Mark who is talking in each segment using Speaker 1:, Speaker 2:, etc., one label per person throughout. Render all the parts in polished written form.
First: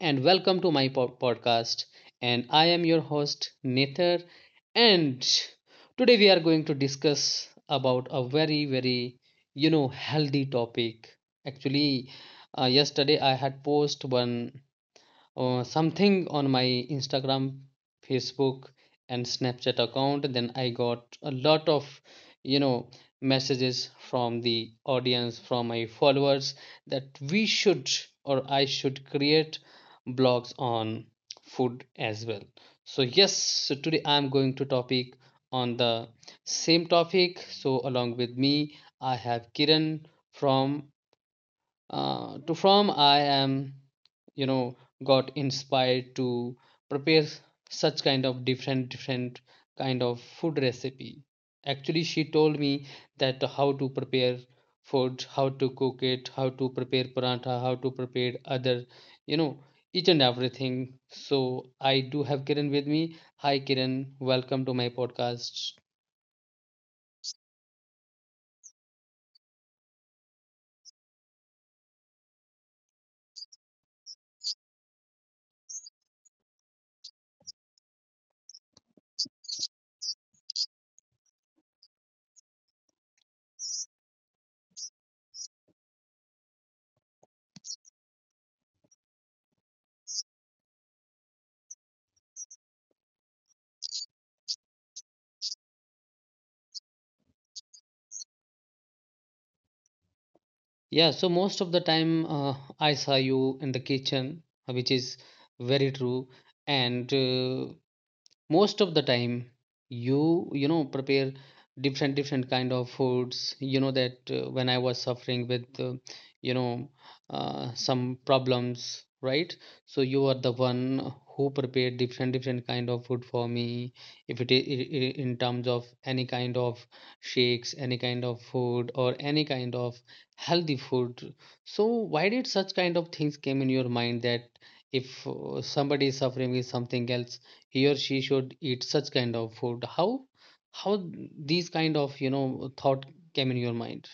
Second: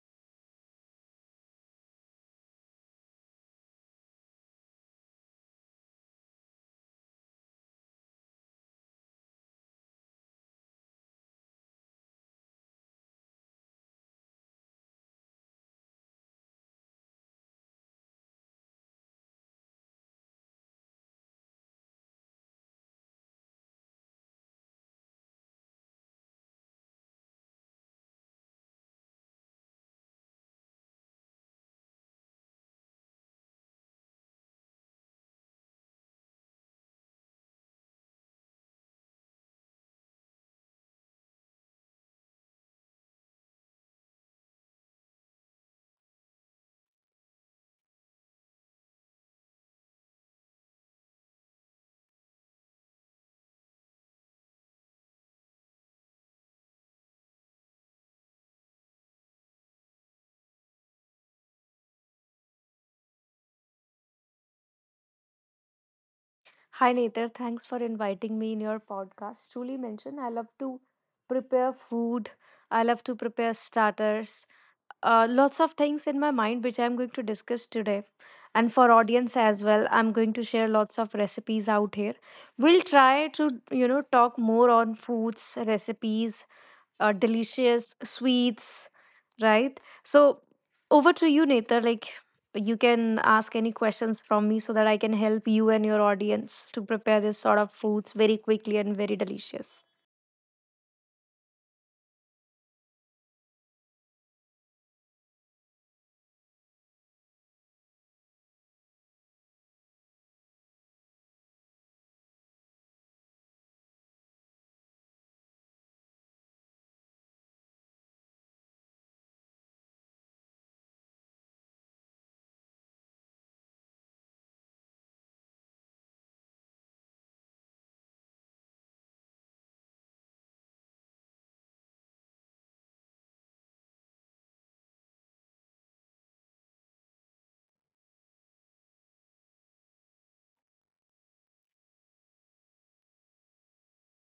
Speaker 1: and welcome to my podcast. And I am your host, Nether. And today we are going to discuss about a very, very, healthy topic. Actually, yesterday I had posted one something on my Instagram, Facebook, and Snapchat account. Then I got a lot of, you know, messages from the audience, from my followers, that we should or I should create blogs on food as well. So yes, so today I'm going to topic on the same topic. So along with me, I have Kiran from to from I am you know got inspired to prepare such kind of different different kind of food recipe. Actually, she told me that how to prepare food, how to cook it, how to prepare paratha, how to prepare other, you know each and everything. So I do have Kiran with me. Hi Kiran, welcome to my podcast.
Speaker 2: Hi Nether, thanks for inviting me in your podcast. Truly mentioned, I love to prepare food. I love to prepare starters. Lots of things in my mind which I'm going to discuss today. And for audience as well, I'm going to share lots of recipes out here. We'll try to, you know, talk more on foods, recipes, delicious sweets, right? So over to you, Nether. Like you can ask any questions from me so that I can help you and your audience to prepare this sort of foods very quickly and very delicious.
Speaker 1: Yeah, so most of the time I saw you in the kitchen, which is very true. And most of the time you you know prepare different different kind of foods, you know that when I was suffering with you know some problems, right? So you are the one who prepared different different kind of food for me, if it is in terms of any kind of shakes, any kind of food, or any kind of healthy food. So why did such kind of things came in your mind that if somebody is suffering with something else, he or she should eat such kind of food? How these kind of, you know, thought came in your mind?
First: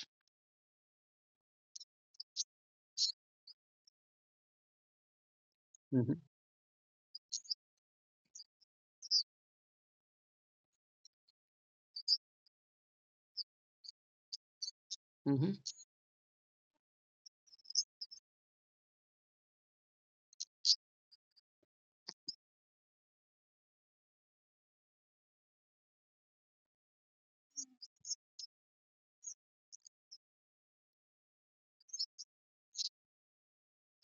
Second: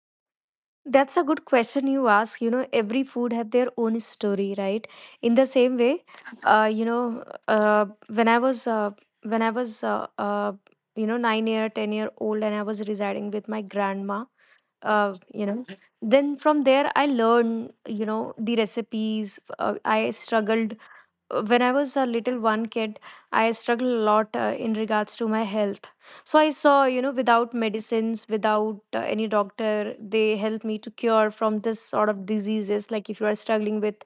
Speaker 2: That's a good question you ask. You know, every food have their own story, right? In the same way,
Speaker 1: Mm-hmm.
Speaker 2: when I was when I was uh, uh, you know 9 year, 10 year old, and I was residing with my grandma, uh, you
Speaker 1: Mm-hmm.
Speaker 2: know then from there I learned, you know, the recipes. I struggled when I was a little one kid. I struggled a lot in regards to my health. So I saw, you know, without medicines, without any doctor, they helped me to cure from this sort of diseases. Like, if you are struggling with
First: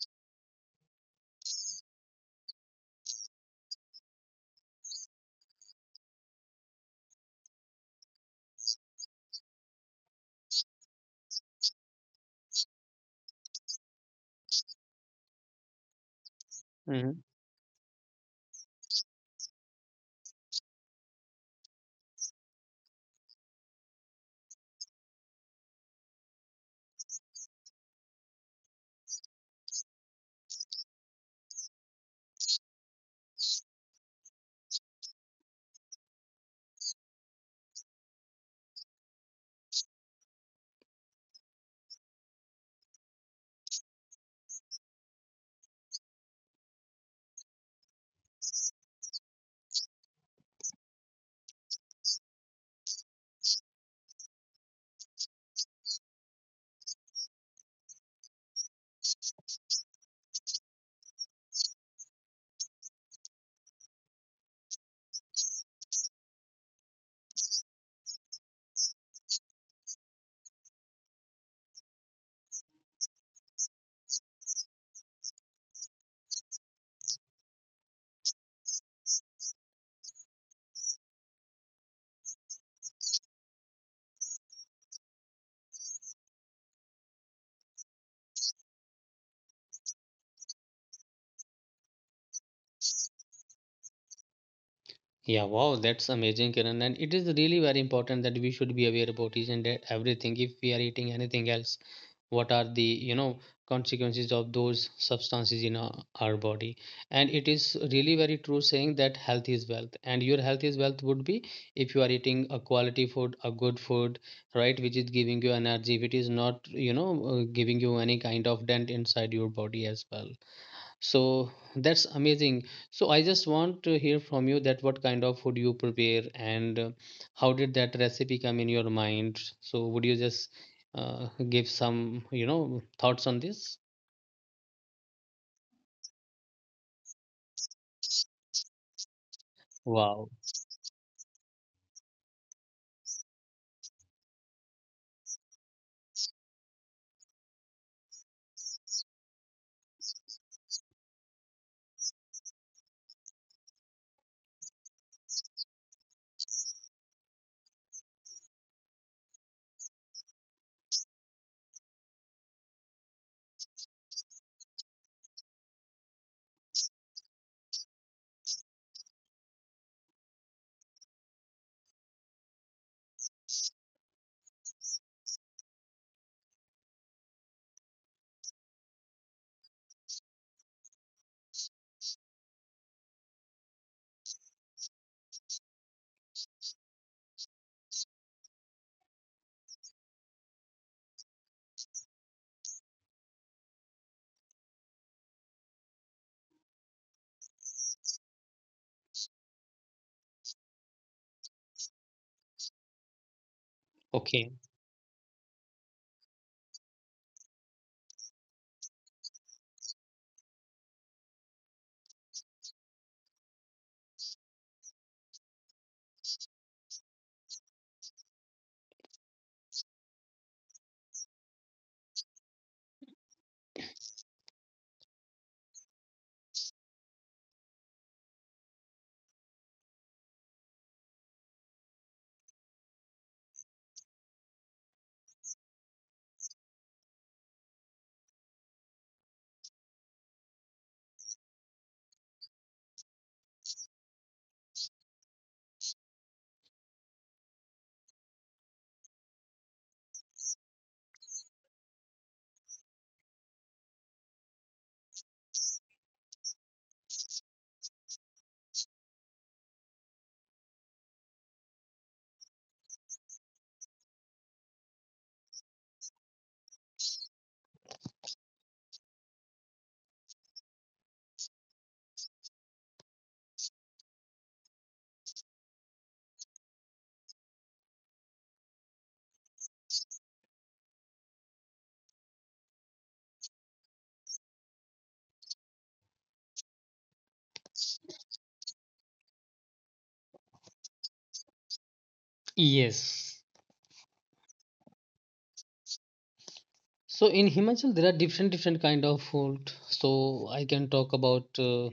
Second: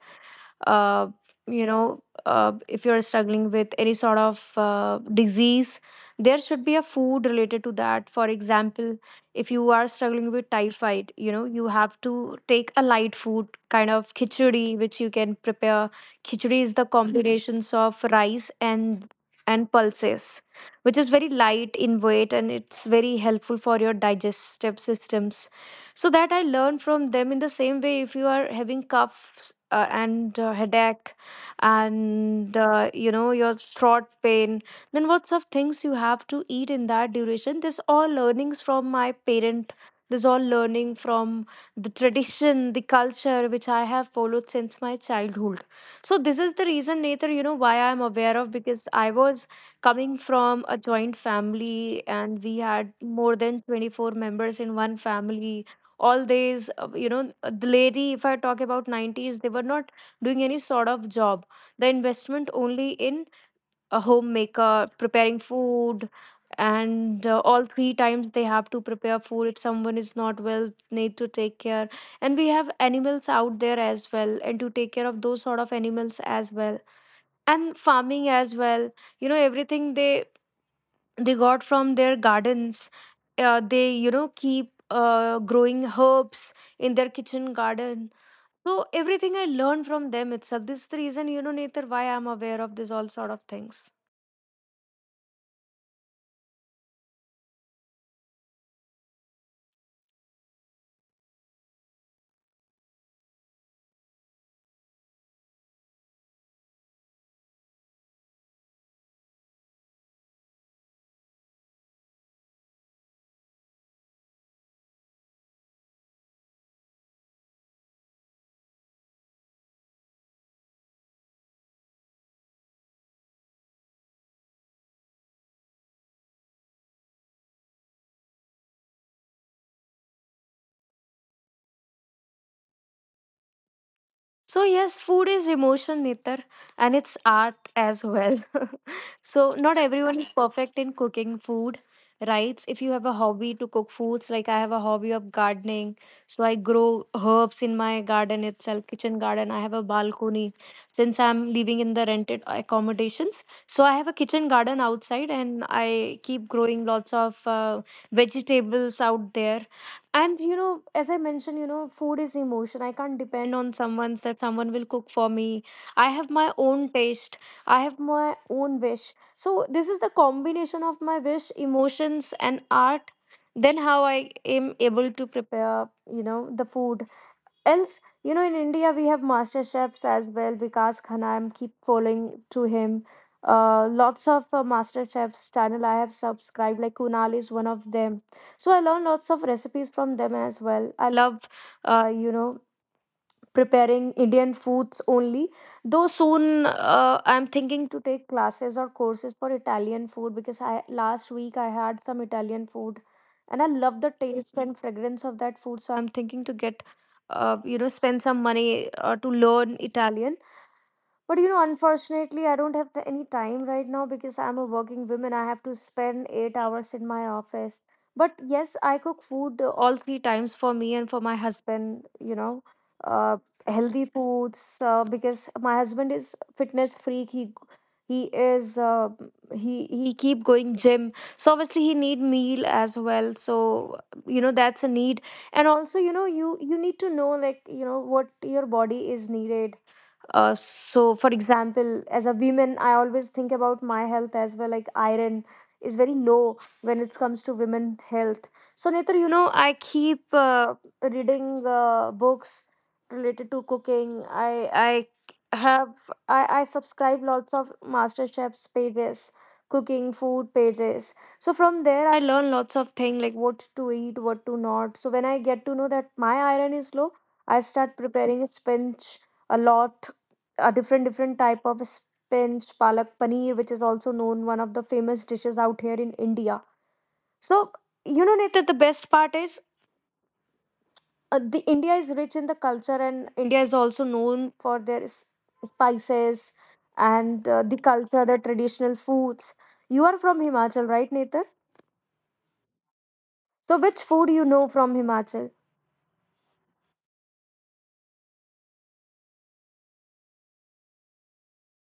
Speaker 2: uh, you know if you're struggling with any sort of disease, there should be a food related to that. For example, if you are struggling with typhoid, you know, you have to take a light food kind of khichdi which you can prepare. Khichdi is the combinations of rice and pulses, which is very light in weight and it's very helpful for your digestive systems. So that I learn from them. In the same way, if you are having coughs and headache and, you know, your throat pain, then what sort of things you have to eat in that duration. This all learnings from my parent, this all learning from the tradition, the culture which I have followed since my childhood. So this is the reason, Nathan, you know, why I am aware of, because I was coming from a joint family and we had more than 24 members in one family. All these, the lady, if I talk about 90s, they were not doing any sort of job. The investment only in a homemaker preparing food. And all three times they have to prepare food. If someone is not well, need to take care. And we have animals out there as well, and to take care of those sort of animals as well, and farming as well. You know, everything they got from their gardens. They, you know, keep growing herbs in their kitchen garden. So everything I learned from them itself. This is the reason, you know, Nether, why I'm aware of this all sort of things.
Speaker 1: Yeah, wow, that's amazing, Kiran. And it is really very important that we should be aware about each and everything. If we are eating anything else, what are the, you know, consequences of those substances in our body? And it is really very true saying that health is wealth, and your health is wealth would be if you are eating a quality food, a good food, right, which is giving you energy, which is not, you know, giving you any kind of dent inside your body as well. So that's amazing. So I just want to hear from you that what kind of food you prepare and how did that recipe come in your mind? So would you just give some, you know, thoughts on this?
Speaker 2: So yes, food is emotion, Nitar, and it's art as well. So not everyone is
Speaker 1: Wow.
Speaker 2: perfect in cooking food, right? If you have a hobby to cook foods, like I have a hobby of gardening, so I grow herbs in my garden itself, kitchen garden. I have a balcony. Since I'm living in the rented accommodations, so I have a kitchen garden outside, and I keep growing lots of vegetables out there. And you know, as I mentioned, you know, food is emotion. I can't depend on someone that someone will cook for me. I have my own taste. I have my own wish. So this is the combination of my wish, emotions, and art. Then how I am able to prepare, you know, the food. Else, you know, in India we have master chefs as well. Vikas Khanna, I'm keep following to him. Lots of master chefs channel I have subscribed. Like Kunal is one of them. So I learn lots of recipes from them as well. I love, uh, you know preparing Indian foods only. Though soon I'm thinking to take classes or courses for Italian food, because I last week I had some Italian food and I love the
Speaker 1: Okay.
Speaker 2: taste and fragrance of that food. So I'm thinking to get, spend some money to learn Italian. But you know, unfortunately, I don't have the, any time right now because I'm a working woman. I have to spend 8 hours in my office. But yes, I cook food all three times for me and for my husband, you know, uh, healthy foods because my husband is fitness freak. He is he keep going gym. So obviously he need meal as well. So, you know, that's a need. And also, you know, you need to know, like, you know, what your body is needed. So, for example, as a woman, I always think about my health as well. Like, iron is very low when it comes to women health. So, neither, you know, I keep reading books related to cooking. I subscribe lots of master chefs pages, cooking food pages. So from there I learn lots of things, like what to eat, what to not. So when I get to know that my iron is low, I start preparing spinach a lot, a different different type of spinach. Palak paneer, which is also known one of the famous dishes out here in India. So, you know, Nathan, the best part is, the India is rich in the culture, and India is also known for their spices and the culture, the traditional foods. You are from Himachal, right, Nathan?
Speaker 1: Yes.
Speaker 2: So which food, you know, from Himachal.
Speaker 1: So in Himachal there are different different kind of food. So I can talk about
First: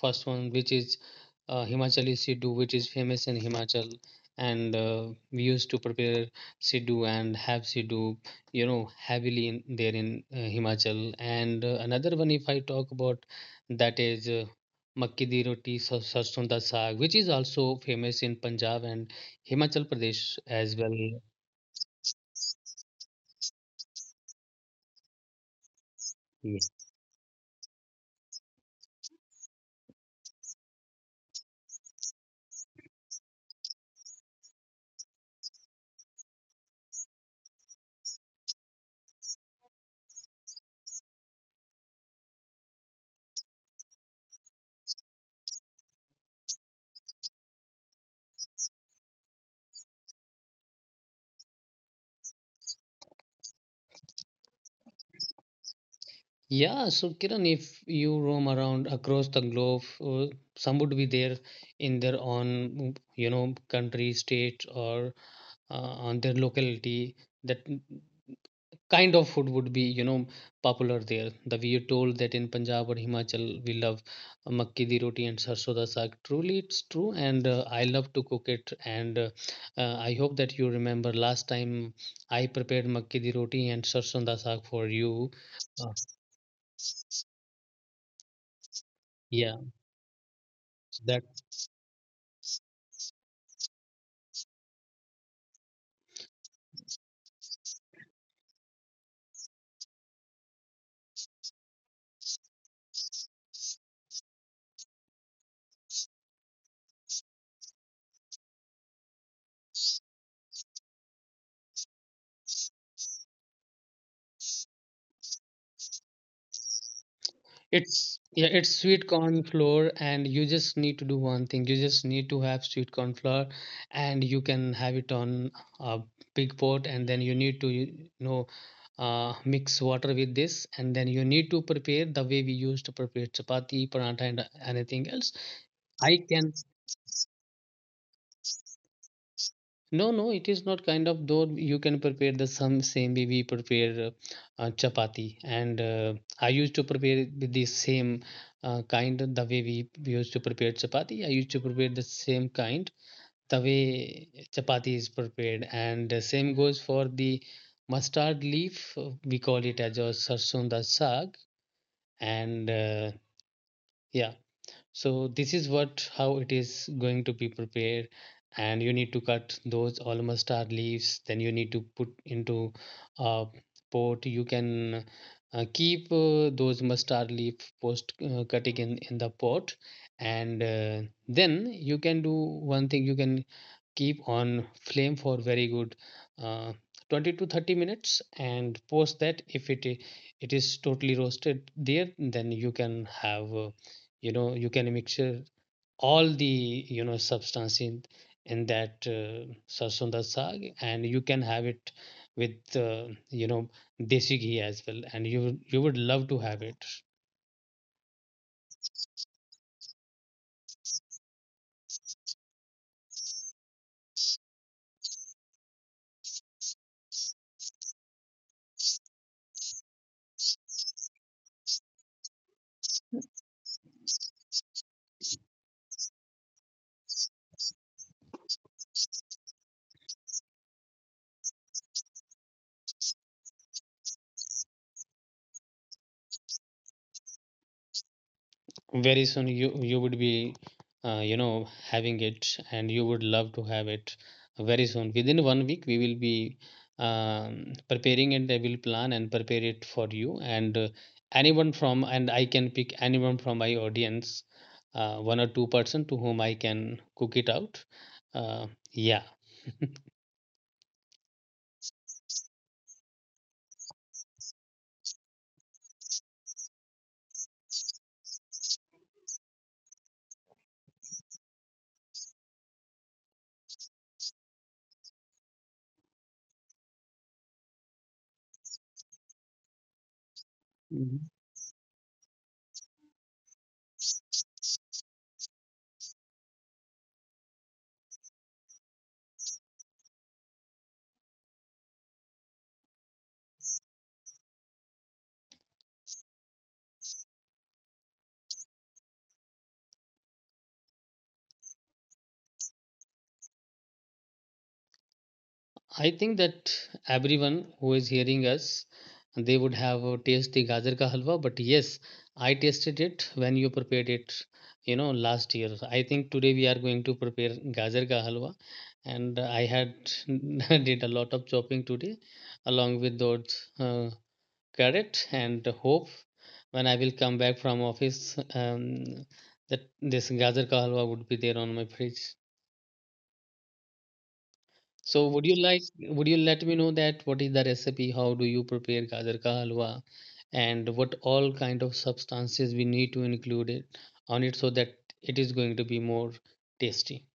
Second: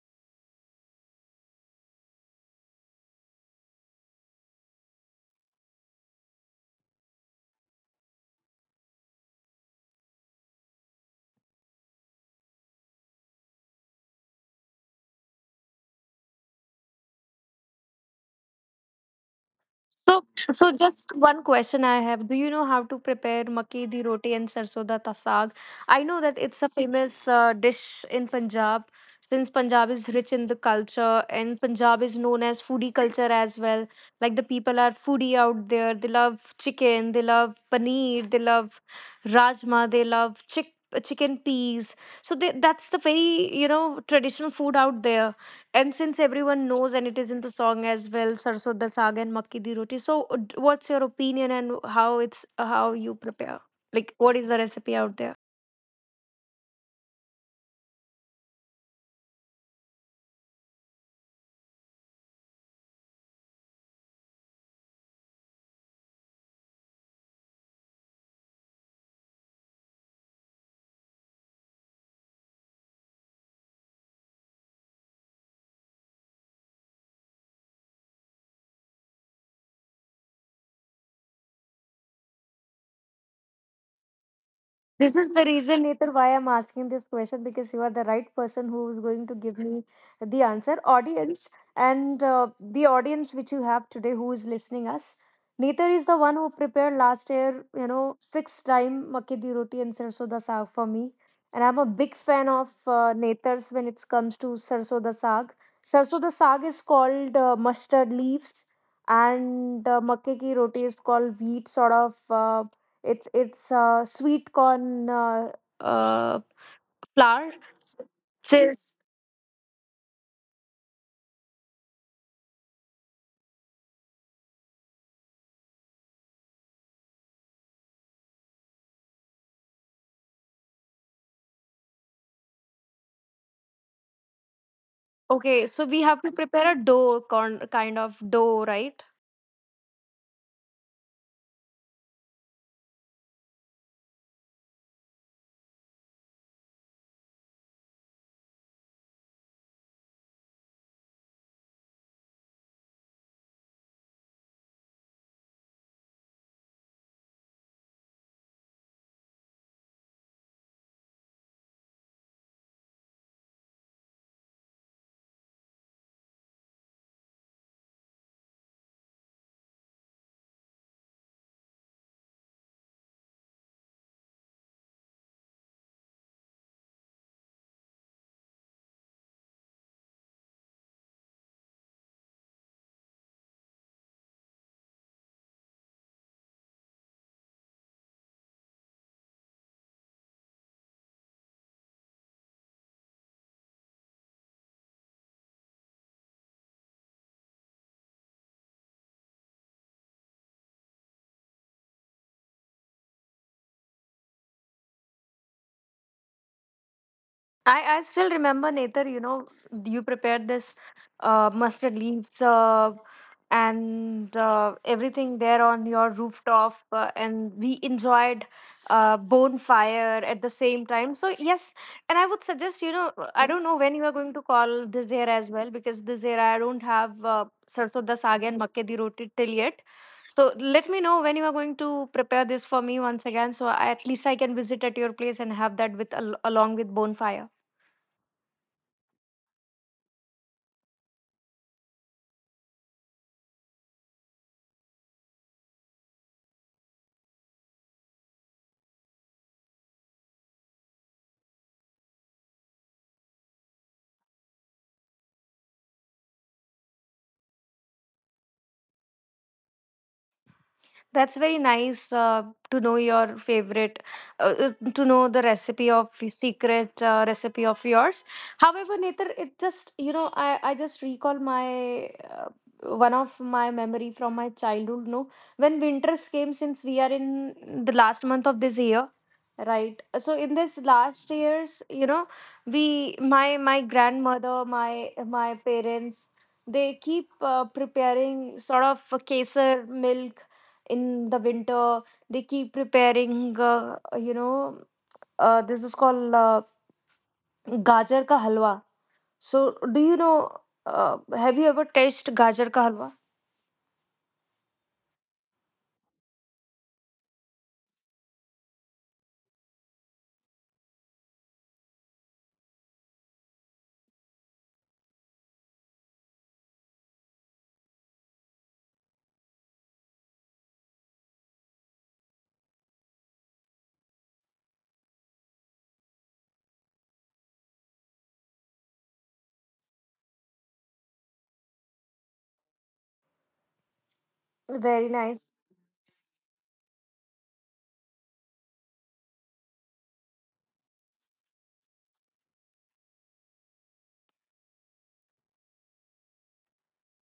Speaker 1: first one which is Himachali Siddu which is famous in Himachal, and we used to prepare Siddu and have Siddu, you know, heavily in, there in Himachal. And another one if I talk about, that is Makki di roti sarson da saag which is also famous in Punjab and Himachal
Speaker 2: So,
Speaker 1: Pradesh
Speaker 2: so
Speaker 1: as well.
Speaker 2: just one question I have. Do you know how to prepare makki di roti and sarson da ta saag? I know that it's a famous dish in Punjab, since Punjab is rich in the culture and Punjab is known as foodie culture as well. Like, the people are foodie out there. They love chicken, they love paneer, they love rajma, they love chicken peas. So they, that's the very, you know, traditional food out there. And since everyone knows, and it is in the song as well, Sarso Da Saag and Makki Di Roti. So, what's your opinion and how it's how you prepare? Like, what is the recipe out there?
Speaker 1: Yeah, so Kiran, if you roam around across the globe, some would be there in their own, you know, country, state, or on their locality. That kind of food would be, you know, popular there. The we are told that in Punjab or Himachal, we love makki di roti and sarson da saag. Truly, it's true, and I love to cook it. And I hope that you remember last time I prepared makki di roti and sarson da saag for you.
Speaker 2: This is the reason,
Speaker 1: Uh,
Speaker 2: Netar, why I'm asking this question, because you are the right person who is going to
Speaker 1: yeah,
Speaker 2: give me the answer.
Speaker 1: that
Speaker 2: Audience and, the audience which you have today who is listening us. Netar is the one who prepared last year, you know, 6 time makke di roti and sarso da saag for me. And I'm a big fan of Netar's when it comes to sarso da saag. Sarso da saag is called mustard leaves, and makke ki roti is called wheat sort of it's sweet corn uh, flour.
Speaker 1: It's yeah, it's
Speaker 2: Says
Speaker 1: sweet corn flour, and you just need to do one thing. You just need to have sweet corn flour, and you can have it on a big pot, and then you need to know mix water with this, and then you need to prepare the way we used to prepare chapati, paratha, and anything else.
Speaker 2: okay, so we
Speaker 1: I
Speaker 2: have to
Speaker 1: can
Speaker 2: prepare a dough, corn kind of dough, right?
Speaker 1: No, no, it is not kind of though. You can prepare the some same way we prepare chapati, and I used to prepare it with the same kind of the way we used to prepare chapati. I used to prepare the same kind the way chapati is prepared, and the same goes for the mustard leaf. We call it as a sarson da saag, and yeah so this is what how it is going to be prepared. And you need to cut those almost mustard leaves, then you need to put into a pot. You can keep those mustard leaf post cutting in the pot. And then you can do one thing. You can keep on flame for very good uh, 20 to 30 minutes. And post that, if it is totally roasted there, then you can have you know, you can mixture all the, you know, substance in that sarson da saag, and you can have it with you know, desi ghee as well, and you would love to have it.
Speaker 2: I still remember, Nether, you know, you prepared this mustard leaves and everything there on your rooftop, and we enjoyed bonfire at the same time. So, yes, and I would suggest, you know, I don't know when you are going to call this year as well, because this year I don't have sarson da saag and makke di roti till yet. So, let me know when you are going to prepare this for me once again, so I, at least I can visit at your place and have that with along with bonfire.
Speaker 1: Very soon you you would be you know, having it, and you would love to have it very soon. Within 1 week we will be preparing it. I will plan and prepare it for you, and anyone from, and I can pick anyone from my audience, one or two person to whom I can cook it out. uh, yeah
Speaker 2: That's very nice, to know your favorite, uh, to know the recipe of your secret recipe of yours. However, Nether, it just, you know, I just recall my one of my memory from my childhood. No, when winters came, since we are in the last month of this year, right? So in this last years, you know, my grandmother, my parents, they keep preparing sort of a kesar milk in the winter. They keep preparing, you know this is called gajar ka halwa. So do you know, uh, have you ever tasted gajar ka halwa?
Speaker 1: I think that everyone who is hearing us, they would have taste the gajar ka halwa. But yes, I tasted it when you prepared it, you know, last year. I think today we are going to prepare gajar ka halwa, and I had did a lot of chopping today, along with those carrot, and hope when I will come back from office, that this gajar ka halwa would be there on my fridge.
Speaker 2: Very
Speaker 1: So would you
Speaker 2: nice.
Speaker 1: like would you let me know that what is the recipe, how do you prepare gajar ka halwa, and what all kind of substances we need to include it on it so that it is going to be more tasty?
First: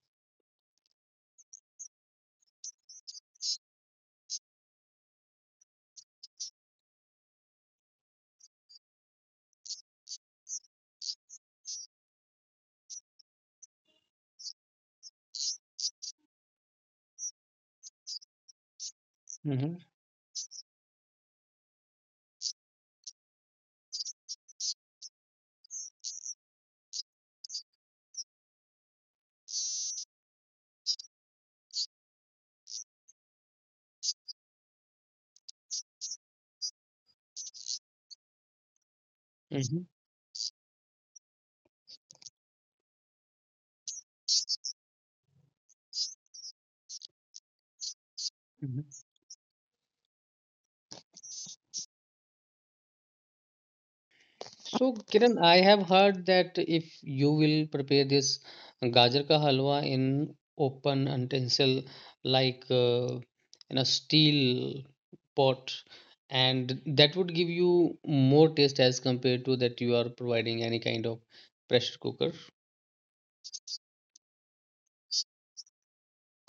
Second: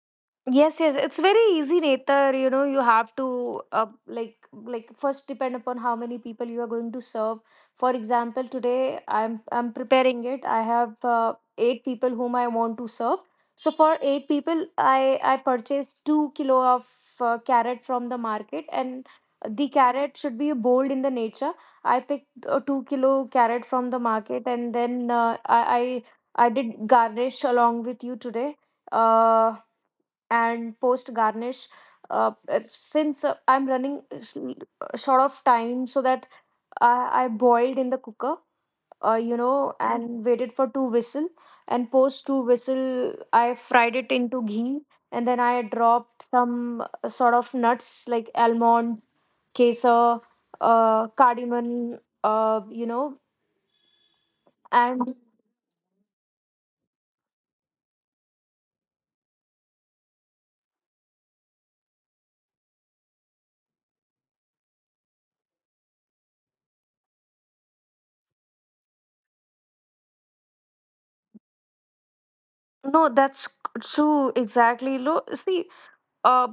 Speaker 2: Yes, yes, it's very easy, Netar. You know, you have to, like first depend upon how many people you are going to serve. For example, today I'm preparing it. I have eight people whom I want to serve. So for eight people, I purchased 2 kilo of carrot from the market, and the
Speaker 1: Mm-hmm.
Speaker 2: carrot should be bold in the nature. I picked a 2 kilo carrot from the market, and then I did garnish along with you today. Uh, and post garnish since I'm running short of time, so that I boiled in the cooker,
Speaker 1: Mm-hmm.
Speaker 2: and waited for two whistle. And post two whistle, I fried it into ghee, and then I dropped some sort of nuts like almond, kesar, cardamom. You know
Speaker 1: So,
Speaker 2: and
Speaker 1: Kiran, I have heard that if you will prepare this gajar ka halwa in open utensil, like in a steel pot, and that would give you more taste as compared to that you are providing any kind of pressure cooker.
Speaker 2: No, that's true exactly. See. Uh,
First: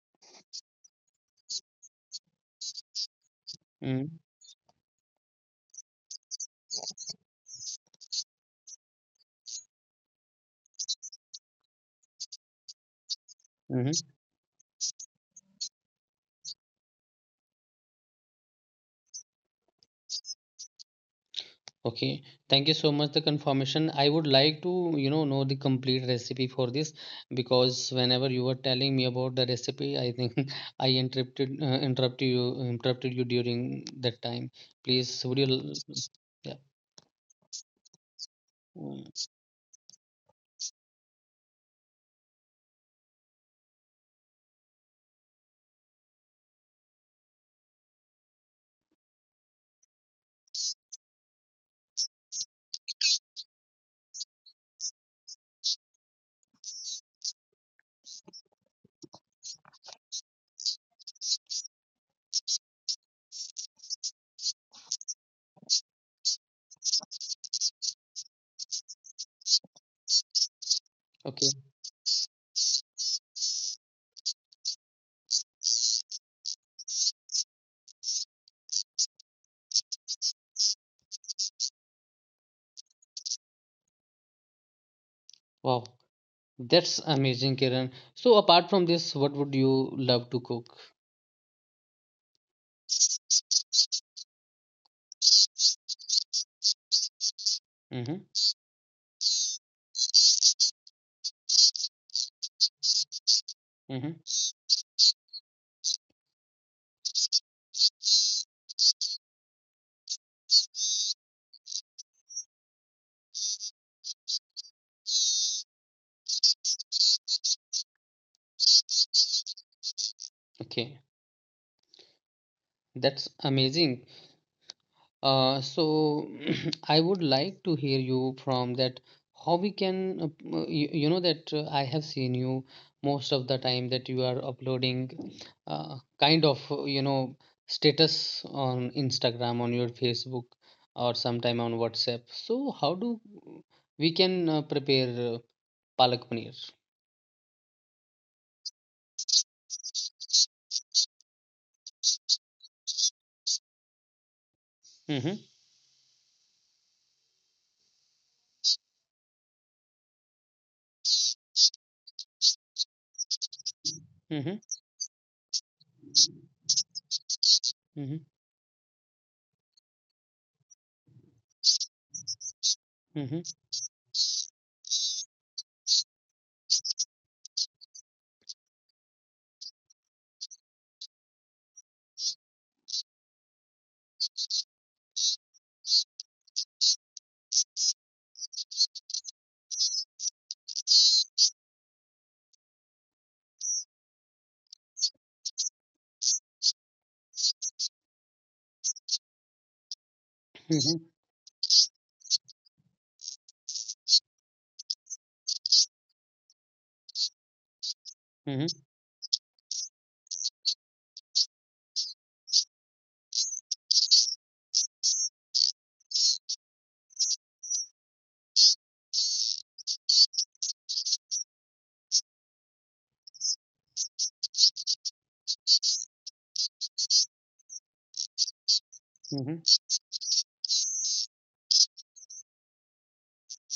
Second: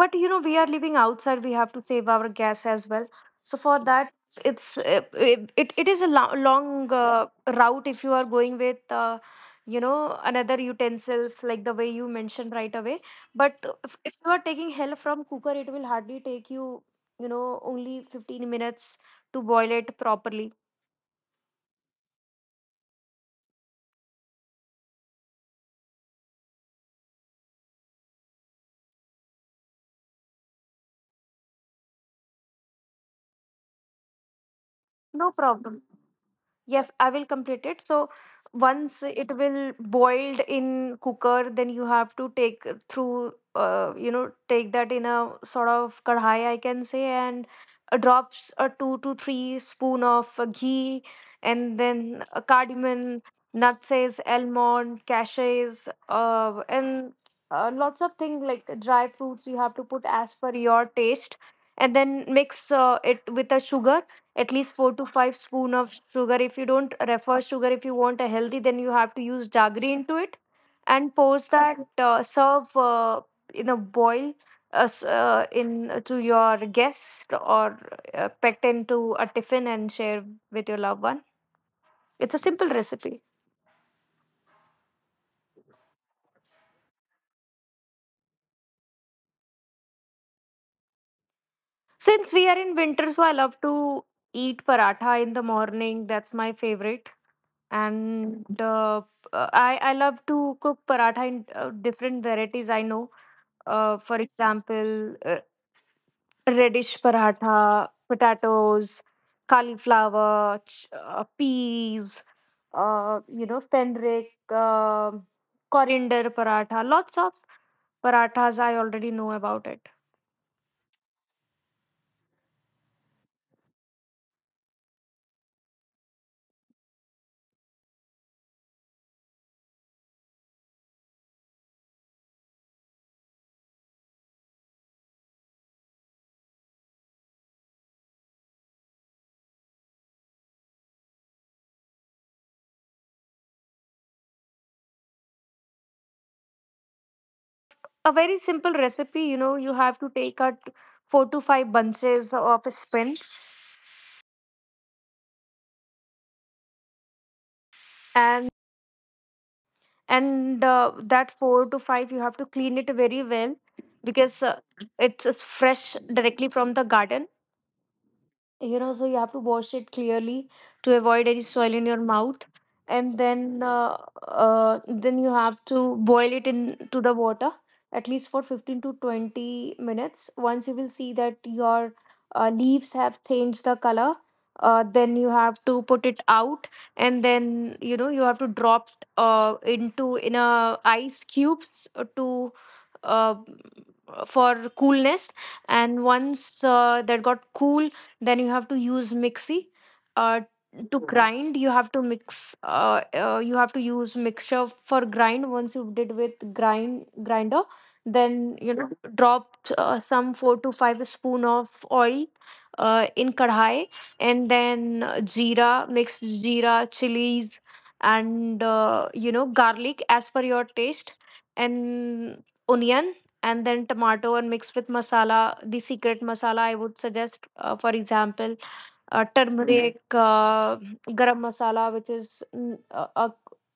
Speaker 2: but you know, we are living outside. We have to save our gas as well. So for that,
Speaker 1: Mm-hmm.
Speaker 2: it's it is a long route if you are going with. You know another utensils like the way you mentioned right away. But if you are taking help from cooker, it will hardly take you, you know, only 15 minutes to boil it properly.
Speaker 1: Okay, thank you so much the confirmation. I would like to, you know the complete recipe for this because whenever you were telling me about the recipe, I think I interrupted interrupted you during that time. Please,
Speaker 2: No
Speaker 1: would you?
Speaker 2: problem.
Speaker 1: Yeah.
Speaker 2: Yes, I will complete it. So once
Speaker 1: Mm,
Speaker 2: it will boiled in cooker, then you have to take take that in a sort of kadhai, I can say, and drops a two to three spoon of ghee, and then cardamom, nutses, almond, cashews, and lots of things like dry fruits you have to put as per your taste, and then mix it with a sugar, at least four to five spoon of sugar. If you don't refer sugar, if you want a healthy, then you have to use jaggery into it. And
Speaker 1: okay.
Speaker 2: post that, serve in a boil s- in to your guest, or pet into a tiffin and share with your loved one. It's a simple recipe.
Speaker 1: Wow, that's amazing, Kiran. So apart from this, what would you love to cook?
Speaker 2: Since we are in winter, so I love to eat paratha in the morning. That's my favorite.
Speaker 1: Mm-hmm.
Speaker 2: And uh, I love to cook paratha in different varieties I know. For
Speaker 1: Mm-hmm.
Speaker 2: example, reddish paratha, potatoes, cauliflower, peas, fenric, coriander paratha. Lots of parathas I already know about it.
Speaker 1: Okay, that's amazing. So I would like to hear you from that how we can you, you know that I have seen you most of the time that you are uploading kind of you know, status on Instagram, on your Facebook, or sometime on WhatsApp. So how do we can prepare palak paneer?
Speaker 2: A very simple recipe. You know, you have to take out four to five bunches of spinach,
Speaker 1: Mm-hmm,
Speaker 2: and that four to five you have to clean it very well, because
Speaker 1: mm-hmm,
Speaker 2: it's fresh directly from the garden,
Speaker 1: mm-hmm,
Speaker 2: you know. So you have to wash it clearly to avoid any soil in your mouth, and
Speaker 1: mm-hmm,
Speaker 2: then you have to boil it into the water at least for 15 to 20 minutes. Once you will see that your leaves have changed the color, then you have to put it out, and then, you know, you have to drop into in a ice cubes to uh, for coolness. And once that got cool, then you have to use mixie. Uh, to
Speaker 1: mm-hmm,
Speaker 2: Mhm. grind, you have to mix. You have to use mixture for grind. Once you did with grinder, then, you
Speaker 1: mm-hmm,
Speaker 2: know, Mhm. drop some four to five spoon of oil in kadhai, and then jeera, mixed jeera, chilies, and, you know, garlic as per your taste, and onion, and then tomato, and mixed with masala. The secret masala, I would suggest, for example,
Speaker 1: mm-hmm.
Speaker 2: turmeric, garam masala, which is mm, uh, uh,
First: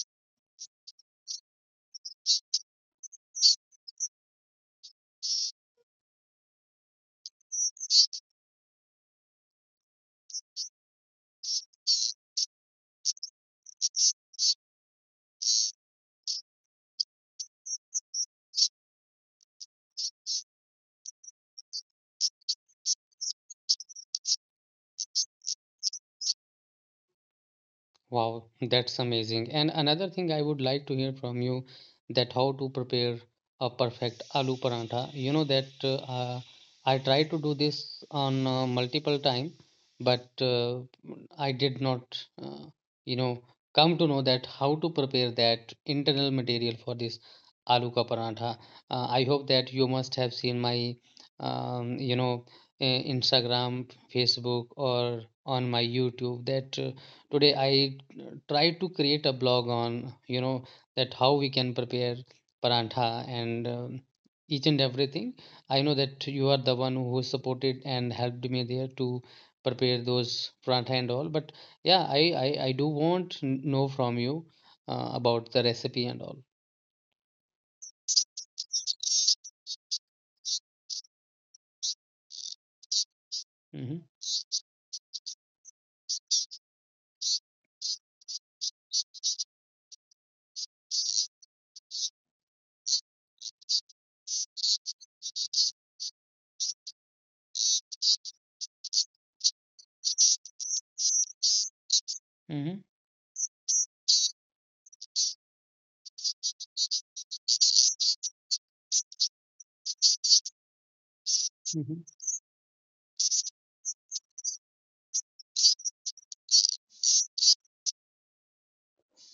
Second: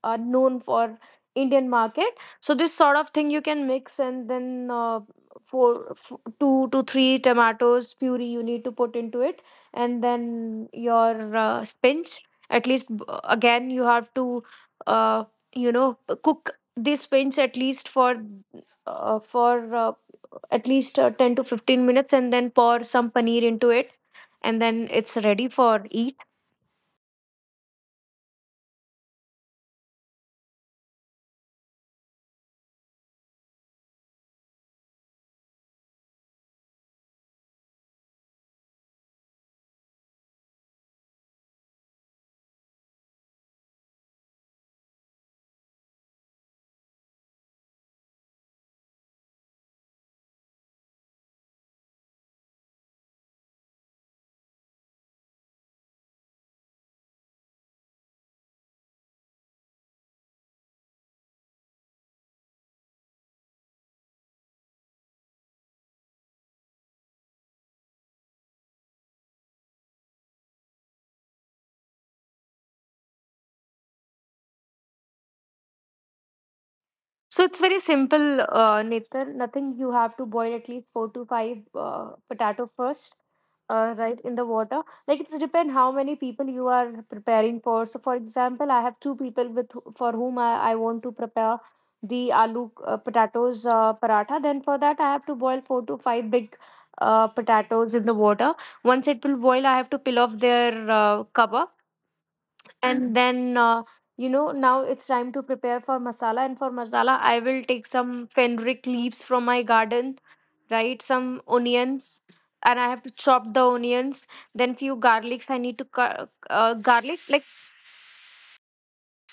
Speaker 2: uh, known for Indian market. So this sort of thing you can mix, and then two to three tomatoes puree you need to put into it, and then your spinach. At least again you have to uh, you know cook this spinach at least for at least 10 to 15 minutes, and then pour some paneer into it, and then it's ready for eat.
Speaker 1: Wow, that's amazing. And another thing I would like to hear from you, that how to prepare a perfect aloo parantha. You know that I tried to do this on multiple time, but I did not, you know, come to know that how to prepare that internal material for this aloo ka parantha. I hope that you must have seen my, you know, Instagram, Facebook, or on my YouTube that. Today I try to create a blog on, you know, that how we can prepare parantha, and each and everything. I know that you are the one who supported and helped me there to prepare those parantha and all. But yeah, I do want know from you about the recipe and all.
Speaker 2: So it's very simple, Netar. Nothing. You have to boil at least four to five potato first,
Speaker 1: Hmm.
Speaker 2: right in the water. Like, it's depend how many people you are preparing for. So for example, I have two people with for whom I want to prepare the aloo potatoes paratha. Then for that, I have to boil four to five big potatoes in the water. Once it will boil, I have to peel off their cover,
Speaker 1: Hmm.
Speaker 2: and then now it's time to prepare for masala. And for masala, I will take some fenugreek leaves from my garden, right, some
Speaker 1: Hmm.
Speaker 2: onions, and I have to chop the onions. Then few garlics I need to cut garlic, like,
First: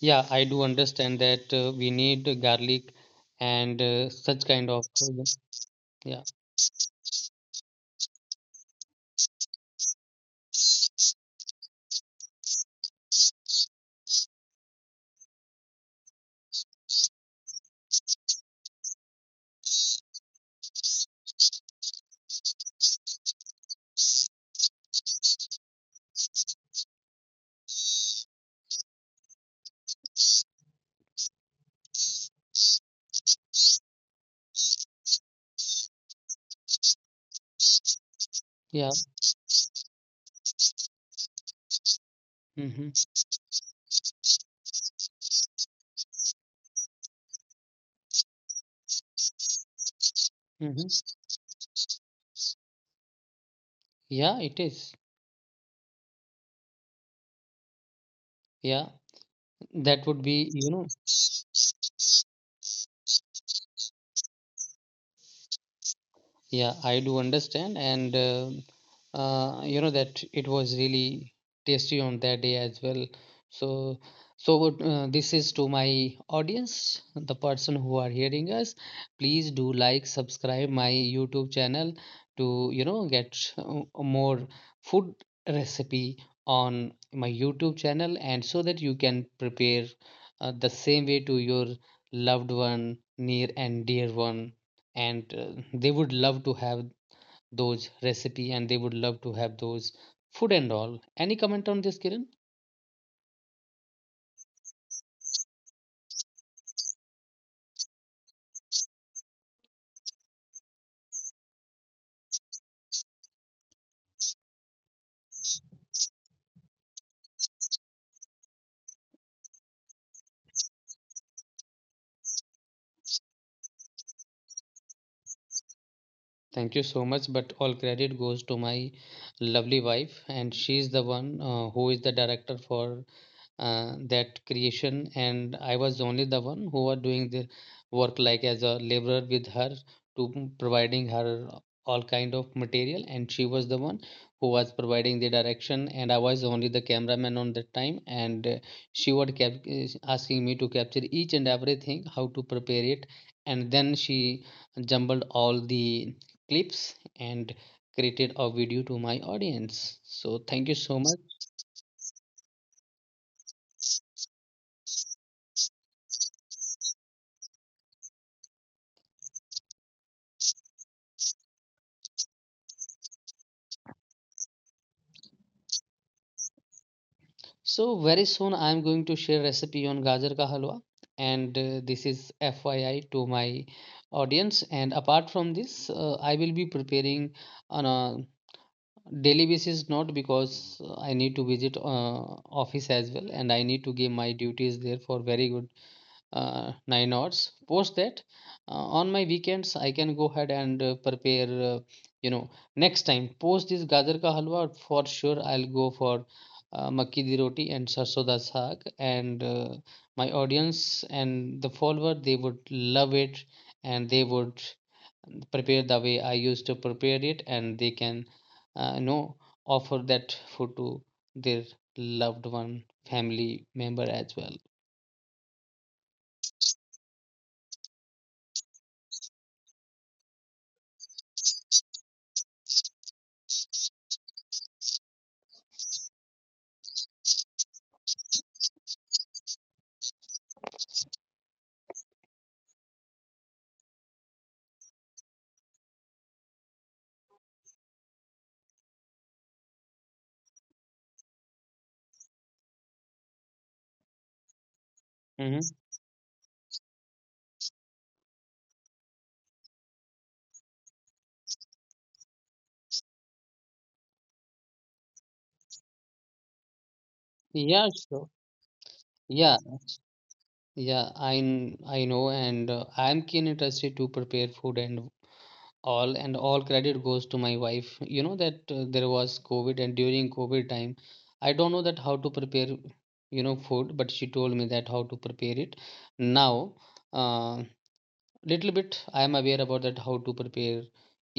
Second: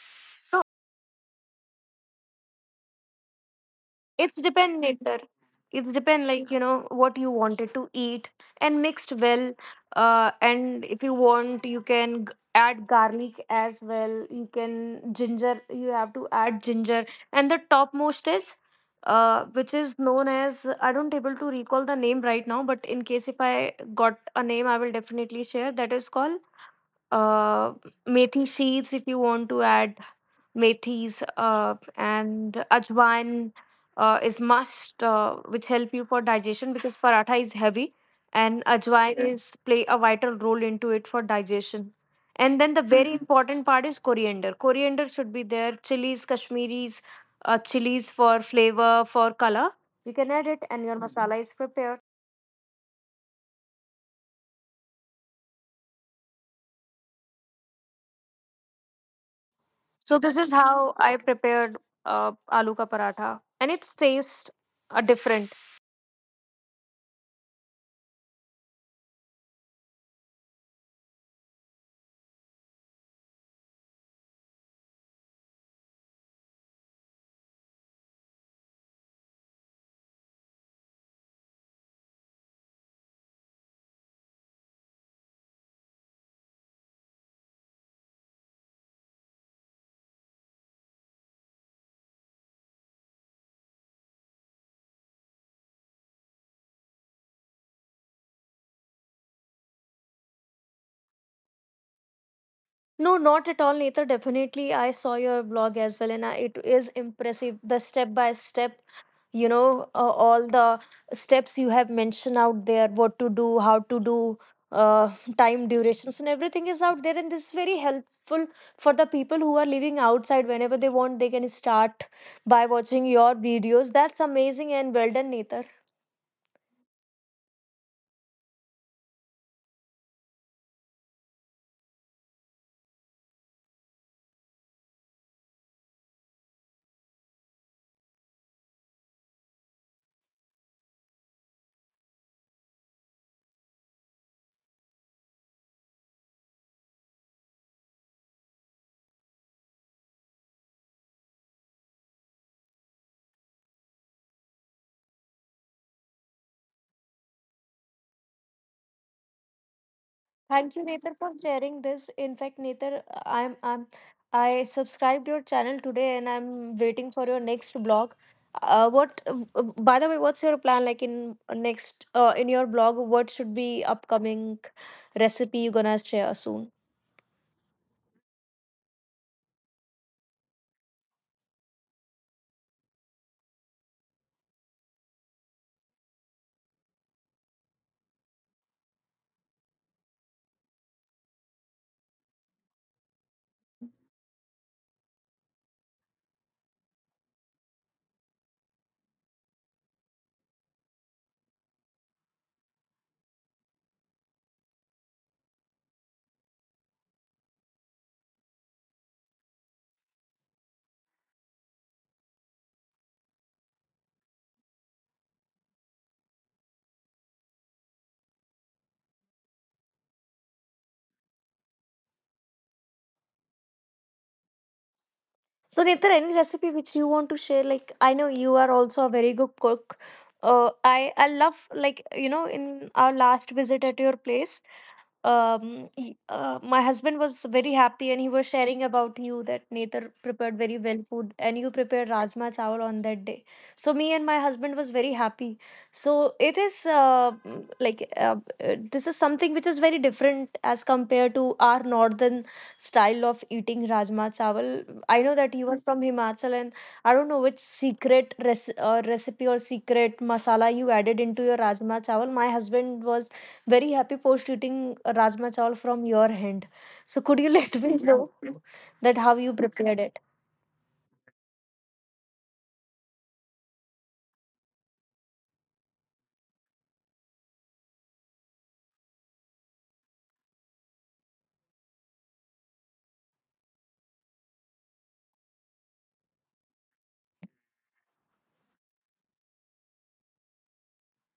Speaker 1: Yeah, I do understand that we need garlic and
Speaker 2: it's
Speaker 1: such kind
Speaker 2: depend
Speaker 1: of,
Speaker 2: later. It's
Speaker 1: yeah.
Speaker 2: depend, like, you know what you wanted to eat, and mixed well. And if you want, you can add garlic as well. You can ginger. You have to add ginger. And the topmost is, which is known as, I don't able to recall the name right now. But in case if I got a name, I will definitely share. That is called uh methi seeds, if you want to add. Methis and ajwain is must, which help you for digestion, because paratha is heavy, and
Speaker 1: Yeah.
Speaker 2: ajwain Yeah. is play a vital role into it for digestion. And then the
Speaker 1: Hmm.
Speaker 2: very Mhm. important part is coriander. Coriander should be there. Chilies, Kashmiris, chilies, for flavor, for color. You can add it,
Speaker 1: Hmm.
Speaker 2: and your Mhm. masala is prepared.
Speaker 1: Yeah, it is. Yeah, that
Speaker 2: So
Speaker 1: would
Speaker 2: this is
Speaker 1: be, you know,
Speaker 2: how I prepared uh, aloo ka paratha, and it tastes different.
Speaker 1: yeah, I do understand, and you know that it was really tasty on that day as well. So, so what, this is to my audience, the person who are hearing us. Please do like, subscribe my YouTube channel to, you know, get more food recipe on my YouTube channel, and so that you can prepare the same way to your loved one, near and dear one, and they would love to have those recipe, and they would love to have those food and all. Any comment on this, Kiran?
Speaker 2: No, not at all, Netar. Definitely, I saw your blog as well, and I, it is impressive. The step by step, you know, all the steps you have mentioned out there, what to do, how to do, uh, time durations, and everything is out there. And this is very helpful for the people who are living outside. Whenever they want, they can start by watching your videos. That's amazing, and well done, Netar.
Speaker 1: Thank you so much, but all credit goes to my lovely wife, and she's the one who is the director for that creation. And I was only the one who are doing the work, like as a laborer with her to providing her all kind of material, and she was the one who was providing the direction, and I was only the cameraman on that time, and she would kept asking me to capture each and everything, how to prepare it, and then she jumbled all the clips and created a video to my audience. So thank you
Speaker 2: Thank you,
Speaker 1: so
Speaker 2: Netar,
Speaker 1: much.
Speaker 2: for sharing this. In fact, Netar, I subscribed your channel today, and I'm waiting for your next blog. What? By the way, what's your plan, like, in next in your blog? What should be upcoming recipe you gonna share soon?
Speaker 1: So very soon I am going to share recipe on gajar ka halwa, and this is FYI to my audience. And apart from this, I will be preparing on a daily basis, not because I need to visit office as well, and I need to give my duties there for very good 9 hours. Post that, uh, on my weekends, I can go ahead and prepare. You know, next time post this gajar ka halwa, for sure I'll go for makki di roti and sarso da saag, and my audience and the follower they would love it, and they would prepare the way I used to prepare it, and they can uh, you know offer that food to their loved one, family member as well.
Speaker 2: So, Netar, any recipe which you want to share? Like, I know you are also a very good cook. I love, like, you know, in our last visit at your place, my husband was very happy, and he was sharing about you that Netar prepared very well food, and you prepared rajma chawal on that day. So me and my husband was very happy. So it is this is something which is very different as compared to our northern style of eating rajma chawal. I know that
Speaker 1: Hmm.
Speaker 2: you are from Himachal, and I don't know which secret recipe or secret masala you added into your rajma chawal. My husband was very happy post eating rajma chawal from your hand. So could you let
Speaker 1: Yeah,
Speaker 2: me
Speaker 1: sure.
Speaker 2: know that how you
Speaker 1: Yeah,
Speaker 2: prepared it?
Speaker 1: yeah, I know, and I'm keen interested to prepare food and all credit goes to my wife. You know that there was COVID, and during COVID time, I don't know that how to prepare, food, but she told me that how to prepare it. Now, uh, little bit I am aware about that how to prepare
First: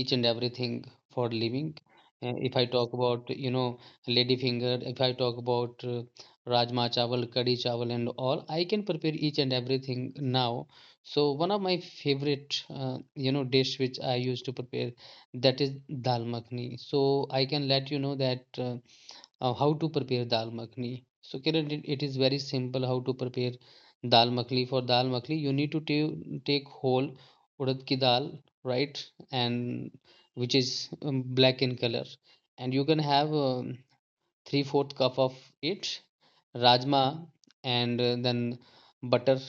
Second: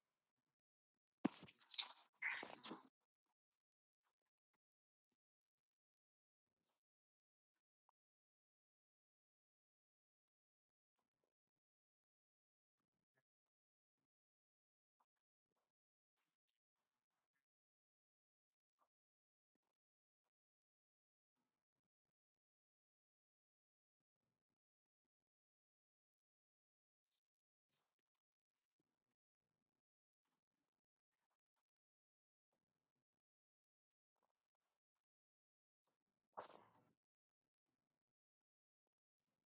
Speaker 1: each and everything for living. If I talk about, lady finger, if I talk about rajma chawal, kadhi chawal and all, I can prepare each and everything now. So one of my favorite, dish which I used to prepare, that is dal makhni. So I can let you know that how to prepare dal makhni. So Kiran, it is very simple how to prepare dal makhni. For dal makhni you need to take whole urad ki dal, right? And which is black in color, and you can have three fourth cup of it. Rajma, and then butter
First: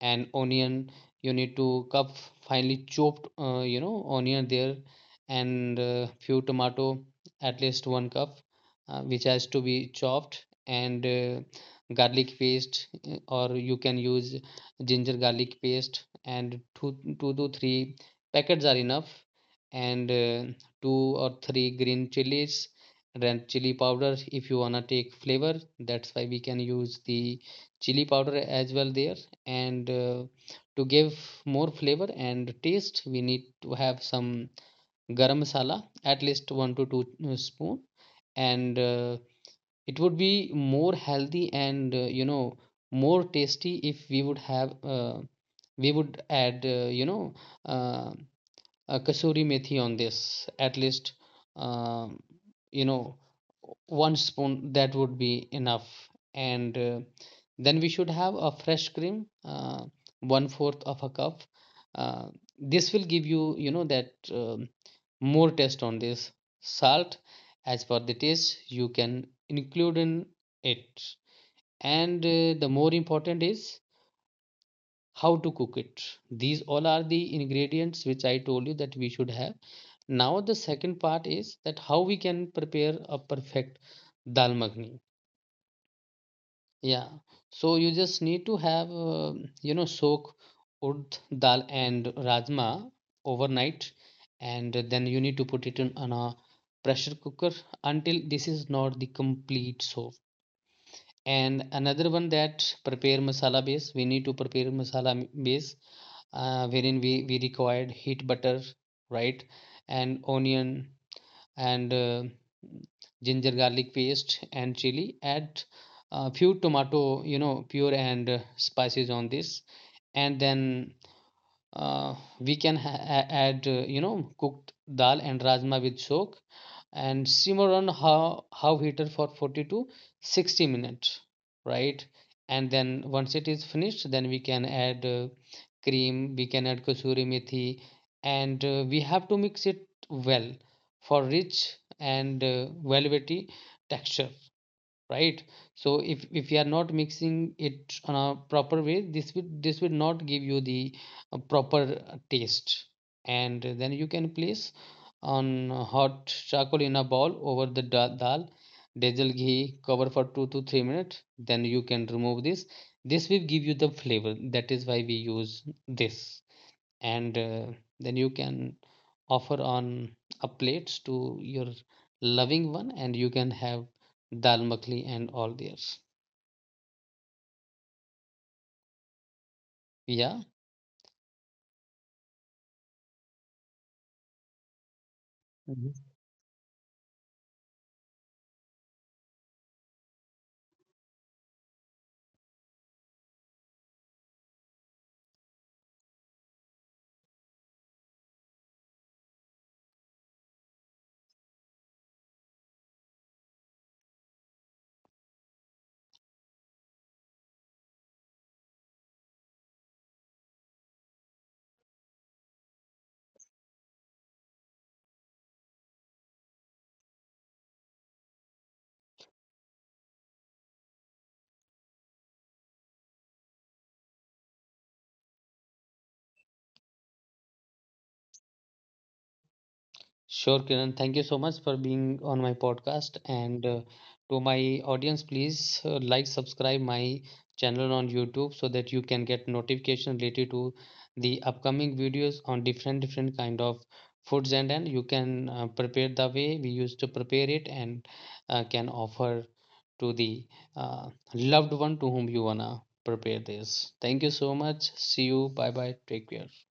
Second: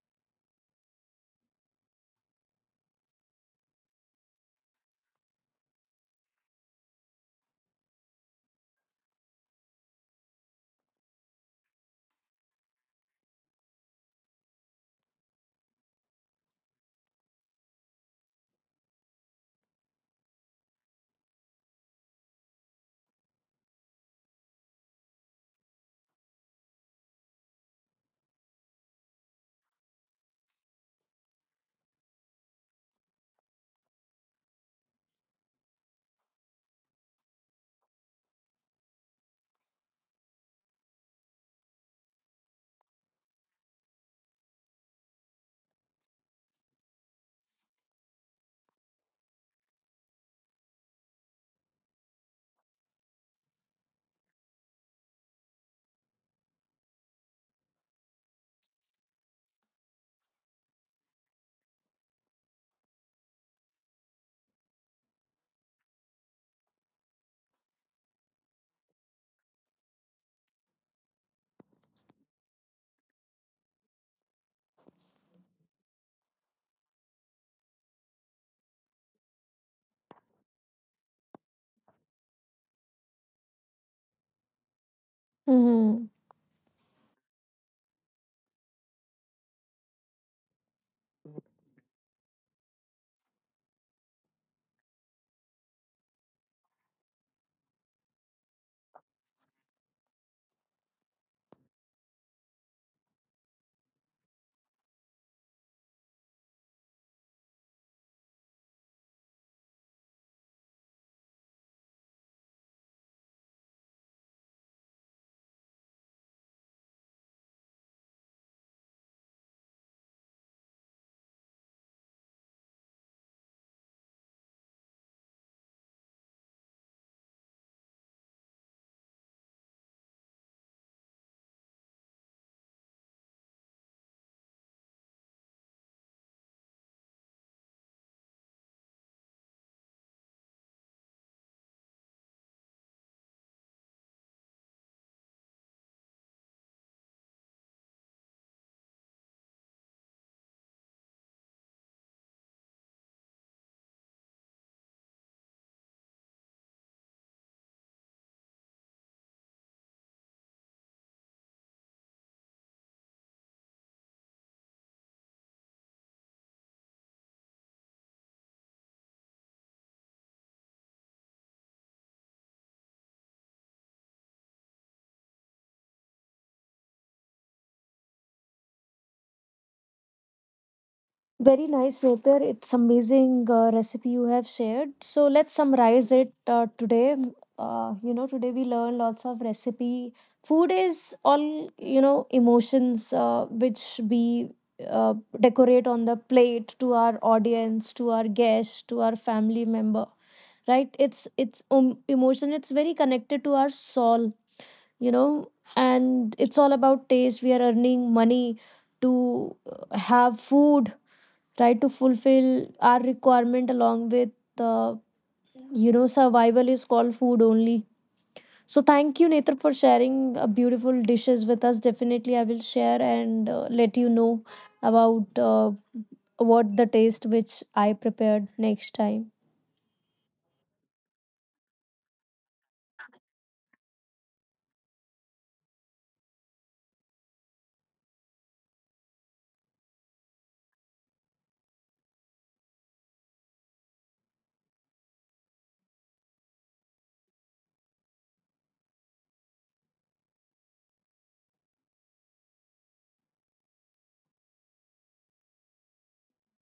Speaker 1: and onion. You need to cup finely chopped, onion there, and few tomato, at least one cup, which has to be chopped. And garlic paste, or you can use ginger garlic paste, and two to three packets are enough. And two or three green chilies, red chili powder if you wanna take flavor, that's why we can use the chili powder as well there. And to give more flavor and taste we need to have some garam masala, at least 1 to 2 spoon. And it would be more healthy and more tasty if we would add, uh, kasuri methi on this, at least um, you know one spoon, that would be enough. And then we should have a fresh cream, uh, one fourth of a cup. uh, this will give you you know that um, more taste on this. Salt as per the taste you can include in it. And the more important is how to cook it. These all are the ingredients which I told you that we should have. Now the second part is that how we can prepare a perfect dal makhani.
Speaker 2: Hmm.
Speaker 1: Yeah. So you just need to have, soak urd dal and rajma overnight, and then you need to put it in on a pressure cooker until this is not the complete soak. And another one, that prepare masala base. We need to prepare masala base, wherein we required heat butter, right, and onion and ginger garlic paste and chili. Add a few tomato, you know, pure and spices on this, and then uh, we can add, cooked dal and rajma with sok, and simmer on how heater for 40 to 60 minutes, right? And then once it is finished, then we can add cream, we can add kasuri methi, and we have to mix it well for rich and velvety texture, right? So if you are not mixing it on a proper way, this will, this will not give you the proper taste. And then you can place on hot charcoal in a bowl over the dal, diesel ghee, cover for 2 to 3 minutes, then you can remove this. This will give you the flavor, that is why we use this. And then you can offer on a plates to your loving one, and you can have dal makhani and all theirs. Yeah.
Speaker 2: Very nice, Napier. It's amazing recipe you have shared. So let's summarize it today. You know, today we learned lots of recipe. Food is all, you know, emotions, which we uh, decorate on the plate to our audience, to our guests, to our family member. Right? It's emotion. It's very connected to our soul. You know, and it's all about taste. We are earning money to have food, try to fulfill our requirement, along with uh, survival is called food only. So thank you, Netra, for sharing beautiful dishes with us. Definitely I will share, and let you know about what the taste which I prepared next time.
Speaker 1: Sure, Kiran. Thank you so much for being on my podcast. And to my audience, please like, subscribe my channel on YouTube, so that you can get notification related to the upcoming videos on different different kind of foods. And you can prepare the way we used to prepare it, and can offer to the uh, loved one to whom you wanna prepare this. Thank you so much. See you. Bye bye. Take care.